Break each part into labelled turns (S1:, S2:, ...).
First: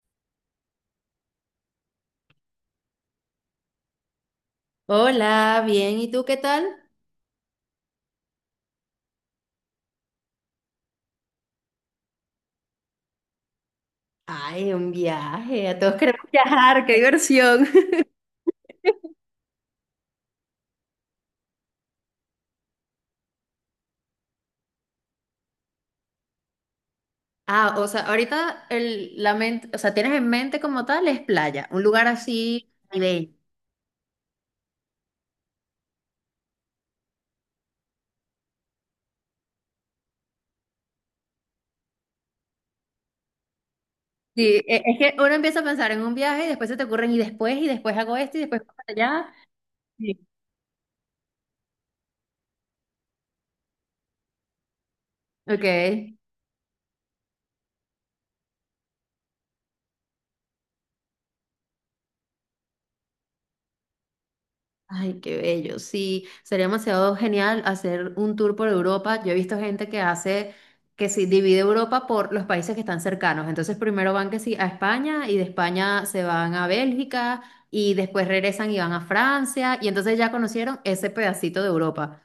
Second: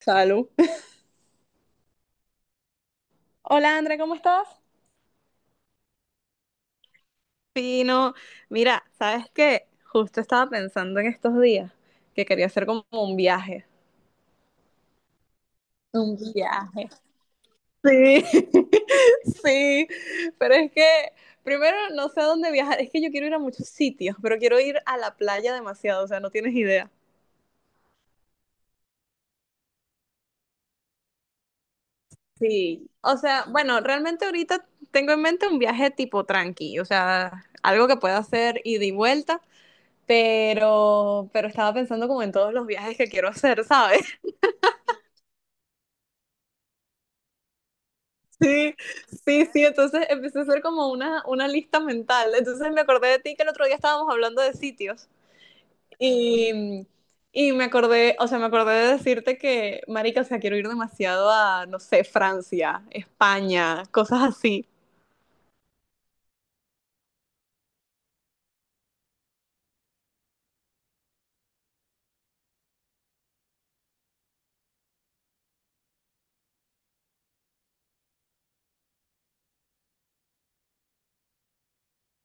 S1: Salud. Hola, Andrea, ¿cómo estás?
S2: Hola, bien, ¿y tú qué tal?
S1: Pino, mira, ¿sabes qué? Justo estaba pensando en estos días que quería hacer como un viaje.
S2: Ay, un viaje, a todos
S1: Un
S2: queremos viajar,
S1: viaje.
S2: qué diversión.
S1: Sí, sí, pero es que primero no sé a dónde viajar, es que yo quiero ir a muchos sitios, pero quiero ir a la playa demasiado, o sea, no tienes idea.
S2: Ah, o sea, ahorita la mente, o sea, tienes en mente como tal es playa, un lugar así
S1: Sí. O
S2: caribeño.
S1: sea, bueno, realmente ahorita tengo en mente un viaje tipo tranqui, o sea, algo que pueda hacer ida y vuelta, pero estaba pensando como en todos los viajes que quiero hacer, ¿sabes?
S2: Sí, es que uno empieza a pensar en un viaje y después se te ocurren y después hago esto y después
S1: Sí,
S2: para allá.
S1: sí, entonces
S2: Sí.
S1: empecé a hacer como una lista mental. Entonces me acordé de ti que el otro día estábamos hablando de sitios
S2: Ok.
S1: y, y me acordé, o sea, me acordé de decirte que, marica, o sea, quiero ir demasiado a, no sé, Francia, España, cosas así.
S2: Ay, qué bello. Sí, sería demasiado genial hacer un tour por Europa. Yo he visto gente que hace, que sí, divide Europa por los países que están cercanos. Entonces primero van que sí a España y de España se van a Bélgica y después regresan y van a Francia y entonces ya conocieron ese pedacito de Europa.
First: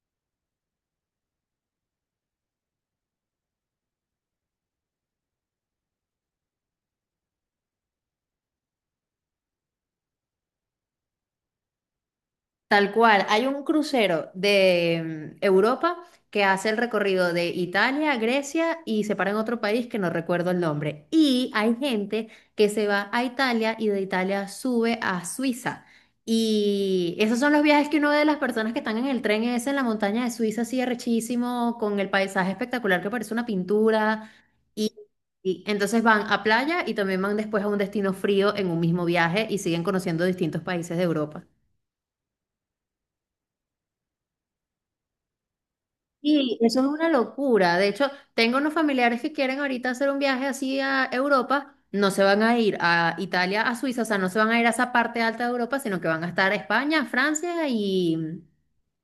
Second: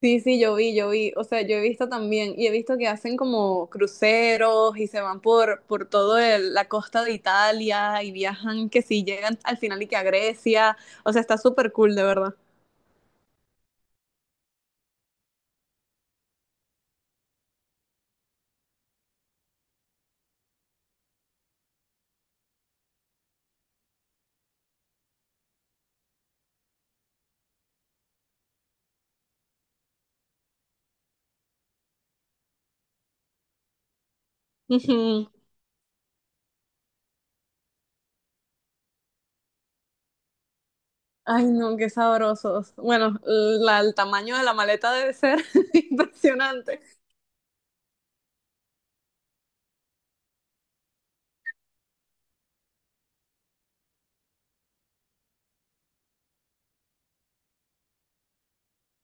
S1: Sí, sí, yo vi, o sea, yo he visto también y he visto que hacen como cruceros y se van por toda la costa de Italia y viajan, que sí, llegan al final y que a Grecia, o sea, está súper cool, de verdad.
S2: Tal cual, hay un crucero de Europa que hace el recorrido de Italia, Grecia y se para en otro país que no recuerdo el nombre. Y hay gente que se va a Italia y de Italia sube a Suiza. Y esos son los viajes que uno ve de las personas que están en el tren ese en la montaña de Suiza, así arrechísimo, con el paisaje espectacular que parece una pintura. Y,
S1: Ujú.
S2: y entonces van a playa y también van después a un destino frío en un mismo viaje y siguen conociendo distintos países de Europa.
S1: Ay, no, qué sabrosos. Bueno, el tamaño de la maleta debe ser
S2: Y eso
S1: impresionante.
S2: es una locura. De hecho, tengo unos familiares que quieren ahorita hacer un viaje así a Europa. No se van a ir a Italia, a Suiza, o sea, no se van a ir a esa parte alta de Europa, sino que van a estar a España, Francia y,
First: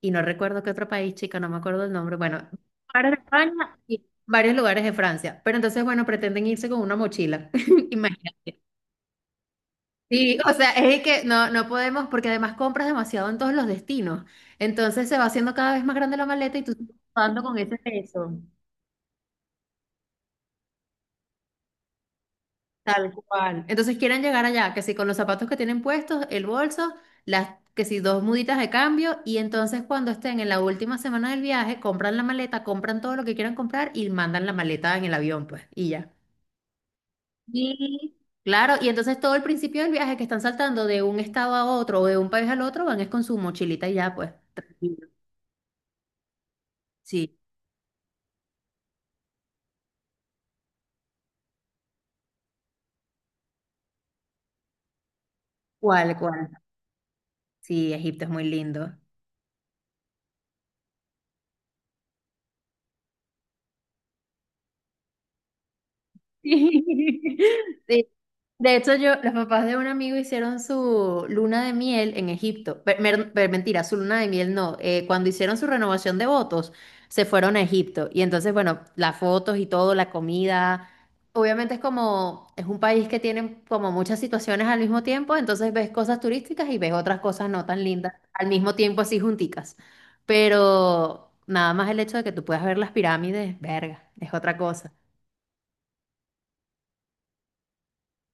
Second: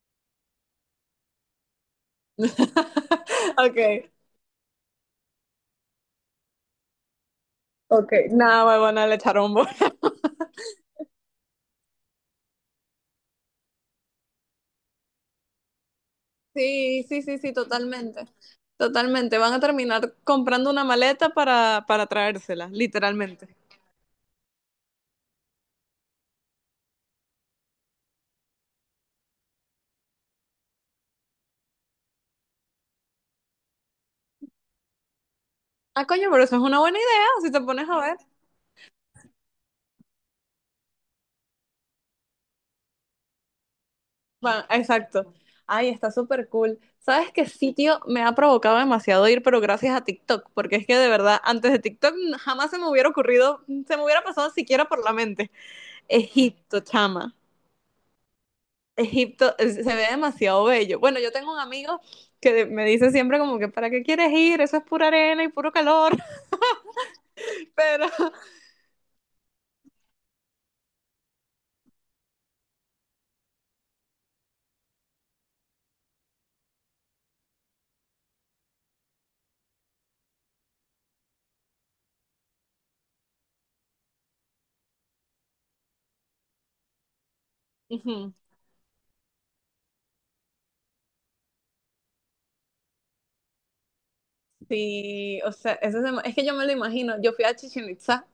S2: y no recuerdo qué otro país, chica, no me acuerdo el nombre. Bueno, para España
S1: Ok,
S2: y varios lugares de Francia. Pero entonces, bueno, pretenden irse con una mochila.
S1: ok,
S2: Imagínate.
S1: nada, huevona, le echaron bola.
S2: Sí, o sea, es que no podemos, porque además compras demasiado en todos los destinos. Entonces se va haciendo cada vez más grande la maleta y tú estás
S1: Sí, sí, sí,
S2: dando
S1: sí,
S2: con ese
S1: totalmente.
S2: peso.
S1: Totalmente. Van a terminar comprando una maleta para traérsela,
S2: Tal
S1: literalmente.
S2: cual. Entonces quieren llegar allá, que si con los zapatos que tienen puestos, el bolso, las, que si dos muditas de cambio, y entonces cuando estén en la última semana del viaje, compran la maleta, compran todo lo que quieran comprar y mandan la maleta en el avión, pues, y
S1: Ah,
S2: ya.
S1: coño, pero eso es una buena idea, si te pones a
S2: Y
S1: ver.
S2: claro, y entonces todo el principio del viaje que están saltando de un estado a otro o de un país al otro, van es con su mochilita y ya, pues, tranquilo.
S1: Exacto. Ay, está súper cool. ¿Sabes
S2: Sí,
S1: qué sitio me ha provocado demasiado ir, pero gracias a TikTok? Porque es que de verdad, antes de TikTok jamás se me hubiera ocurrido, se me hubiera pasado siquiera por la mente.
S2: cuál, cuál.
S1: Egipto, chama.
S2: Sí, Egipto es muy lindo.
S1: Egipto se ve demasiado bello. Bueno, yo tengo un amigo que me dice siempre como que, ¿para qué quieres ir? Eso es pura arena y puro calor.
S2: Sí,
S1: Pero,
S2: de hecho, yo, los papás de un amigo hicieron su luna de miel en Egipto. Mentira, su luna de miel no. Cuando hicieron su renovación de votos, se fueron a Egipto. Y entonces, bueno, las fotos y todo, la comida. Obviamente es como, es un país que tiene como muchas situaciones al mismo tiempo, entonces ves cosas turísticas y ves otras cosas no tan lindas
S1: ujú,
S2: al mismo tiempo así junticas. Pero nada más el hecho de que tú puedas ver las pirámides, verga, es otra cosa.
S1: sí, o sea, es que yo me lo imagino. Yo fui a Chichén Itzá,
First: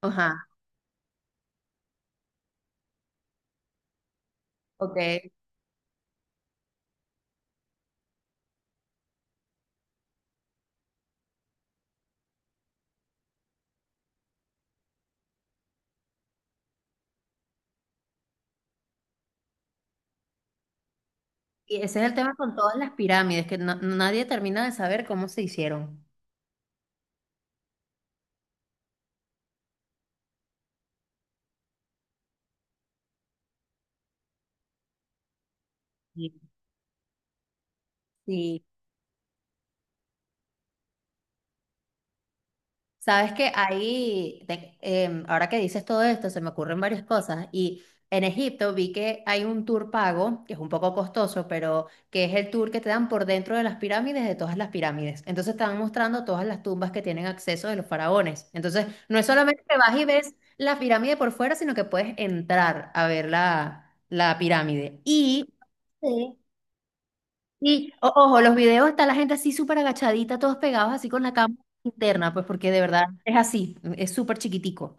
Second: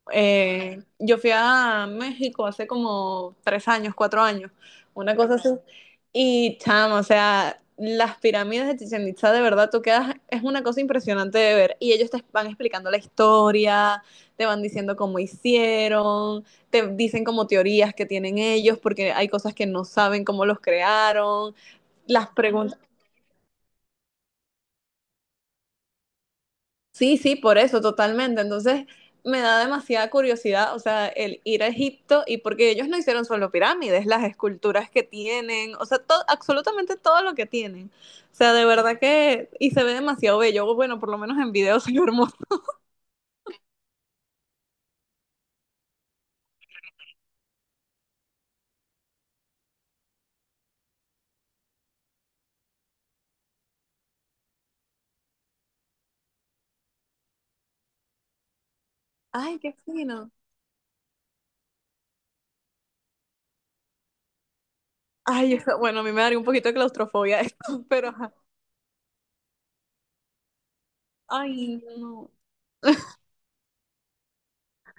S2: Ajá,
S1: yo fui a México hace como tres años, cuatro años, una
S2: ok.
S1: cosa así. Y chamo, o sea, las pirámides de Chichén Itzá, de verdad, tú quedas, es una cosa impresionante de ver. Y ellos te van explicando la historia, te van diciendo cómo hicieron, te dicen como teorías que tienen ellos, porque hay cosas que no saben cómo los crearon.
S2: Y ese es el
S1: Las
S2: tema con todas
S1: preguntas
S2: las pirámides, que nadie termina de saber cómo se hicieron.
S1: sí, sí, por eso, totalmente. Entonces, me da demasiada curiosidad, o sea, el ir a Egipto y porque ellos no hicieron solo pirámides, las esculturas que tienen, o sea,
S2: Y
S1: absolutamente todo lo que tienen. O sea,
S2: y
S1: de verdad que, y se ve demasiado bello, bueno, por lo menos en video se ve hermoso.
S2: sabes que ahí, ahora que dices todo esto, se me ocurren varias cosas. Y en Egipto vi que hay un tour pago, que es un poco costoso, pero que es el tour que te dan por dentro de las pirámides, de todas las pirámides. Entonces te van mostrando todas las tumbas que tienen acceso de los faraones. Entonces no es
S1: Ay,
S2: solamente
S1: qué
S2: que vas y
S1: fino.
S2: ves la pirámide por fuera, sino que puedes entrar a ver la pirámide. Y...
S1: Ay, o sea, bueno, a mí me
S2: Sí.
S1: daría un poquito de claustrofobia esto,
S2: Y
S1: pero ajá.
S2: ojo, los videos está la gente así súper agachadita, todos pegados así con la cámara
S1: Ay, no.
S2: interna, pues porque de verdad es así, es súper chiquitico.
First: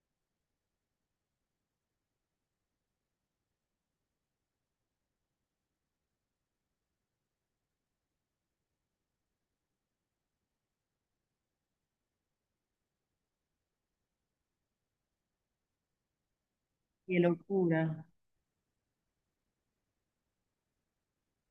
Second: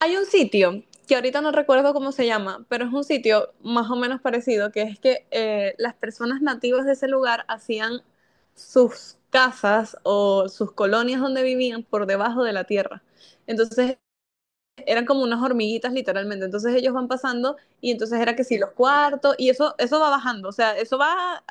S1: Hay un sitio que ahorita no recuerdo cómo se llama, pero es un sitio más o menos parecido, que es que las personas nativas de ese lugar hacían sus casas o sus colonias donde vivían por debajo de la tierra. Entonces eran como unas hormiguitas literalmente. Entonces ellos van
S2: Qué
S1: pasando y
S2: locura.
S1: entonces era que si los cuartos y eso va bajando, o sea, eso va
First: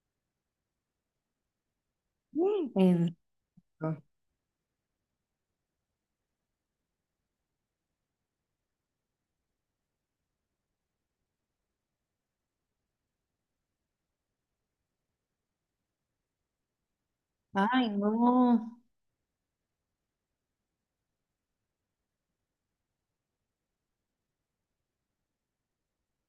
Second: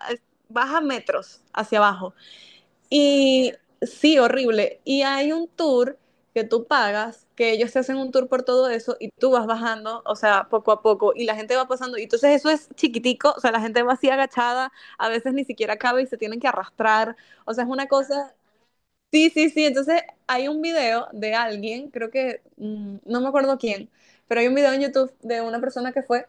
S1: baja metros hacia abajo.
S2: Mm.
S1: Y sí, horrible. Y hay un tour que tú pagas, que ellos te hacen un tour por todo eso y tú vas bajando, o sea, poco a poco, y la gente va pasando. Y entonces eso es chiquitico, o sea, la gente va así agachada, a veces ni siquiera cabe y se tienen que arrastrar. O sea, es una
S2: Ay,
S1: cosa...
S2: no.
S1: Sí, sí, sí. Entonces hay un video de alguien, creo que, no me acuerdo quién, pero hay un video en YouTube de una persona que fue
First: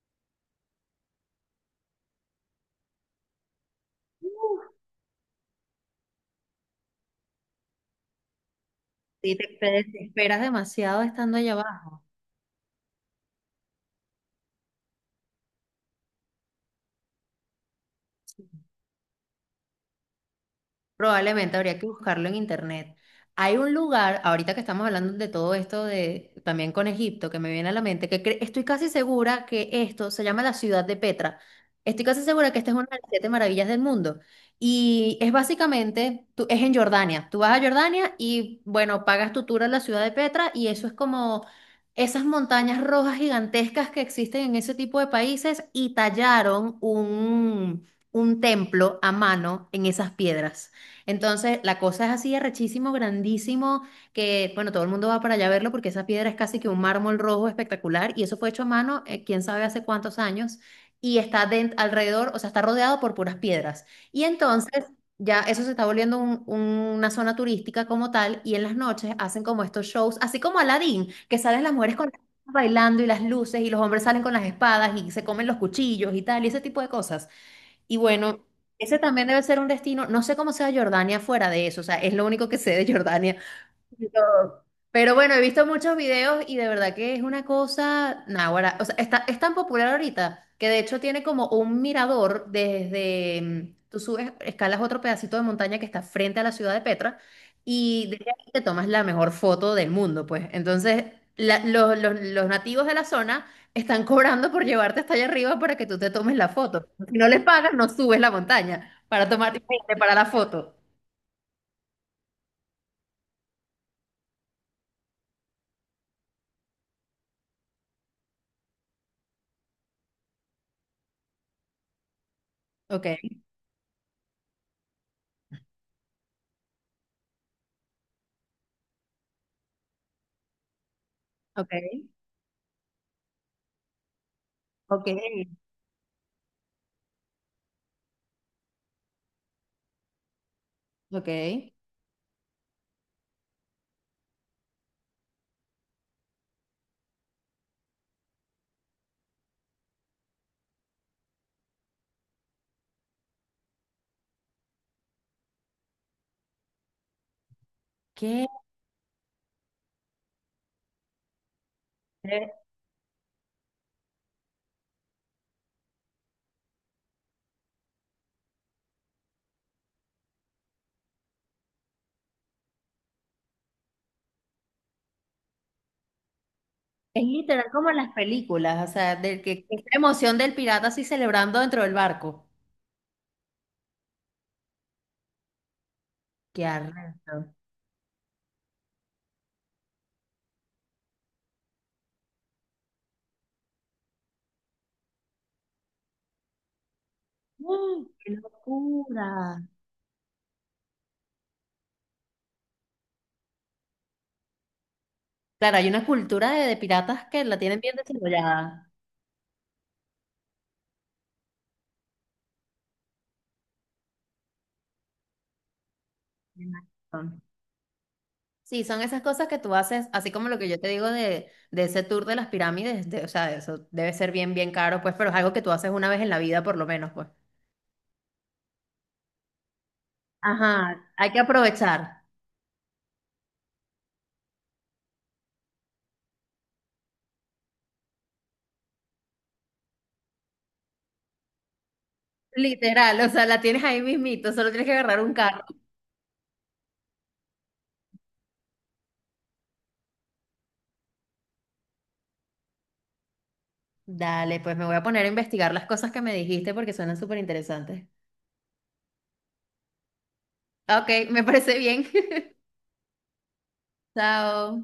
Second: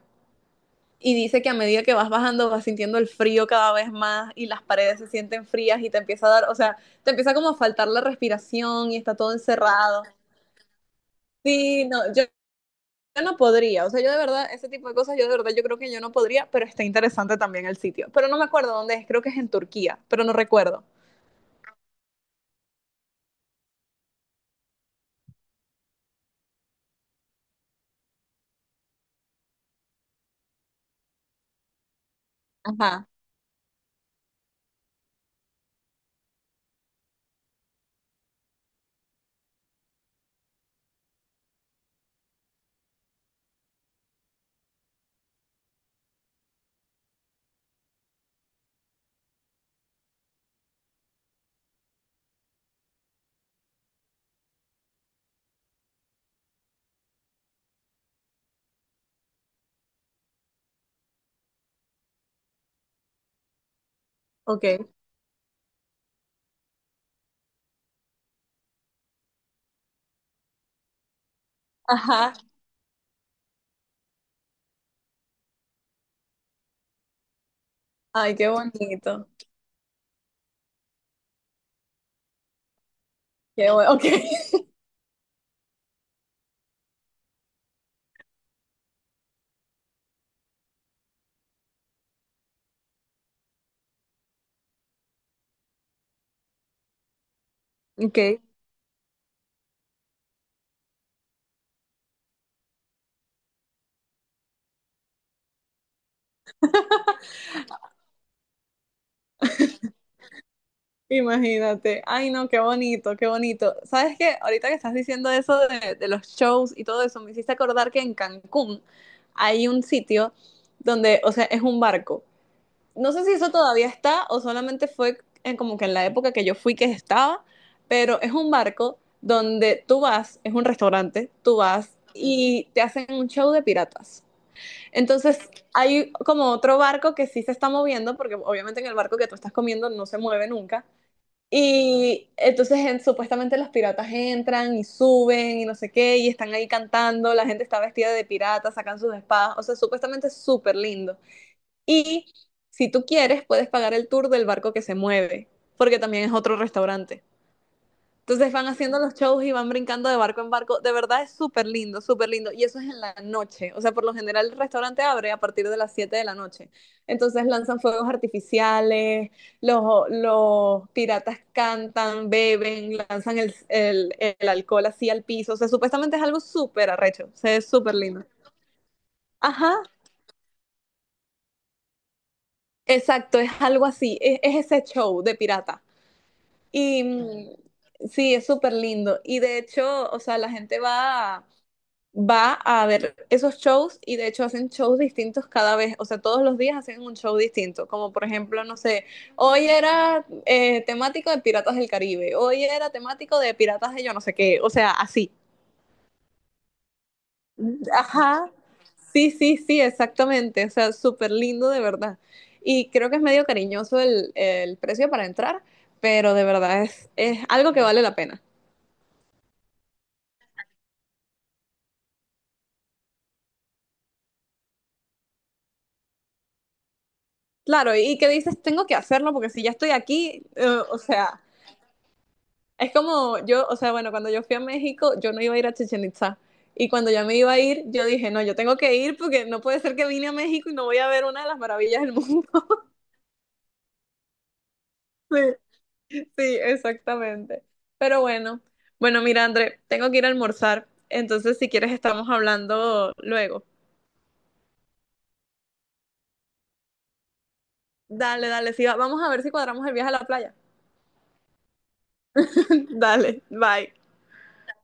S1: y dice que a medida que vas bajando vas sintiendo el frío cada vez más y
S2: Uf,
S1: las paredes se sienten frías y te empieza a dar, o sea, te empieza como a faltar la respiración y está todo
S2: sí, te
S1: encerrado.
S2: desesperas demasiado estando allá
S1: Sí,
S2: abajo.
S1: no, yo no podría, o sea, yo de verdad, ese tipo de cosas, yo de verdad, yo creo que yo no podría, pero está interesante también el sitio. Pero no me acuerdo dónde es, creo que es en Turquía, pero no recuerdo.
S2: Probablemente habría que buscarlo en internet. Hay un lugar, ahorita que estamos hablando de todo esto de también con Egipto, que me viene a la mente, que estoy casi segura que esto se llama la ciudad de Petra. Estoy casi segura que esta es una de las
S1: Ajá,
S2: siete maravillas del mundo. Y es básicamente, es en Jordania. Tú vas a Jordania y, bueno, pagas tu tour a la ciudad de Petra y eso es como esas montañas rojas gigantescas que existen en ese tipo de países y tallaron un templo a mano en esas piedras. Entonces, la cosa es así, arrechísimo, grandísimo, que, bueno, todo el mundo va para allá a verlo porque esa piedra es casi que un mármol rojo espectacular y eso fue hecho a mano, quién sabe hace cuántos años, y está alrededor, o sea, está rodeado por puras piedras. Y entonces,
S1: ok.
S2: ya eso se está volviendo una zona turística como tal y en las noches hacen como estos shows, así como Aladdin, que salen las mujeres con
S1: Ajá,
S2: bailando y las luces y los hombres salen con las espadas y se comen los cuchillos y tal, y ese tipo de cosas. Y
S1: ay,
S2: bueno,
S1: qué
S2: ese también
S1: bonito.
S2: debe ser un destino, no sé cómo sea Jordania fuera de eso, o sea, es lo único que sé de Jordania,
S1: Qué bueno, ok.
S2: de todo. Pero bueno, he visto muchos videos y de verdad que es una cosa, náguara, o sea, está, es tan popular ahorita que de hecho tiene como un mirador desde, tú subes, escalas otro pedacito de montaña que está frente a la ciudad de Petra y
S1: Ok.
S2: desde ahí te tomas la mejor foto del mundo, pues. Entonces, los nativos de la zona están cobrando por llevarte hasta allá arriba para que tú te tomes la foto. Si no les pagas, no subes la montaña para tomarte para la foto.
S1: Imagínate. Ay, no, qué bonito, qué bonito. ¿Sabes qué? Ahorita que estás diciendo eso de los shows y todo eso, me hiciste acordar que en Cancún hay un sitio donde, o sea, es un barco.
S2: Ok,
S1: No sé si eso todavía está o solamente fue en, como que en la época que yo fui que estaba, pero es un barco donde tú vas, es un restaurante, tú
S2: ok,
S1: vas y te hacen un show de piratas.
S2: ok,
S1: Entonces, hay como otro barco que sí se está moviendo, porque obviamente en el barco que tú estás comiendo no se mueve nunca
S2: ok.
S1: y entonces supuestamente los piratas entran y suben y no sé qué, y están ahí cantando, la gente está vestida de pirata, sacan sus espadas, o sea, supuestamente es súper lindo. Y si tú quieres, puedes pagar el tour del barco que se mueve, porque también es otro restaurante.
S2: ¿Qué?
S1: Entonces van haciendo los shows y van brincando de barco en barco. De verdad es súper lindo, súper lindo. Y eso es en la noche. O sea, por lo general el restaurante abre a partir de las 7 de la noche. Entonces lanzan fuegos artificiales, los piratas cantan, beben, lanzan el, el alcohol así al piso. O sea, supuestamente es algo súper
S2: Es
S1: arrecho. O sea,
S2: literal
S1: es
S2: como
S1: súper
S2: en las
S1: lindo.
S2: películas, o sea, de que,
S1: Ajá,
S2: esta emoción del pirata así celebrando dentro del barco.
S1: exacto, es algo así. Es ese show de pirata.
S2: ¡Qué
S1: Y
S2: arrecho!
S1: sí, es súper lindo. Y de hecho, o sea, la gente va a ver esos shows y de hecho hacen shows distintos cada vez, o sea, todos los días hacen un show distinto,
S2: ¡Uh,
S1: como por
S2: qué
S1: ejemplo, no sé,
S2: locura!
S1: hoy era temático de Piratas del Caribe, hoy era temático de Piratas de yo no sé qué, o sea, así.
S2: Claro, hay una cultura de piratas que la tienen bien
S1: Ajá,
S2: desarrollada.
S1: sí, sí, sí, exactamente, o sea, súper lindo de verdad. Y creo que es medio cariñoso el precio para entrar, pero de
S2: Tienes
S1: verdad
S2: razón.
S1: es algo que vale la pena.
S2: Sí, son esas cosas que tú haces, así como lo que yo te digo de ese tour de las pirámides, de- o sea, eso debe ser bien, bien caro, pues, pero es algo que tú haces una vez en la vida, por lo menos, pues.
S1: Claro, y que dices, tengo que hacerlo porque si ya estoy aquí, o
S2: Ajá, hay que
S1: sea...
S2: aprovechar.
S1: Es como yo, o sea, bueno, cuando yo fui a México, yo no iba a ir a Chichen Itza. Y cuando ya me iba a ir, yo dije, no, yo tengo que ir porque no puede ser que vine a México y no voy a ver una de las maravillas del mundo.
S2: Literal, o sea, la tienes ahí mismito, solo tienes que agarrar un carro.
S1: Sí, sí, exactamente. Pero bueno, bueno, mira, André, tengo que ir a almorzar. Entonces, si quieres, estamos hablando luego.
S2: Dale, pues me voy a poner a investigar las cosas que me dijiste porque suenan súper interesantes.
S1: Dale, dale, sí, vamos a ver si cuadramos el viaje a la playa.
S2: Ok, me parece bien.
S1: Dale, bye.
S2: Chao.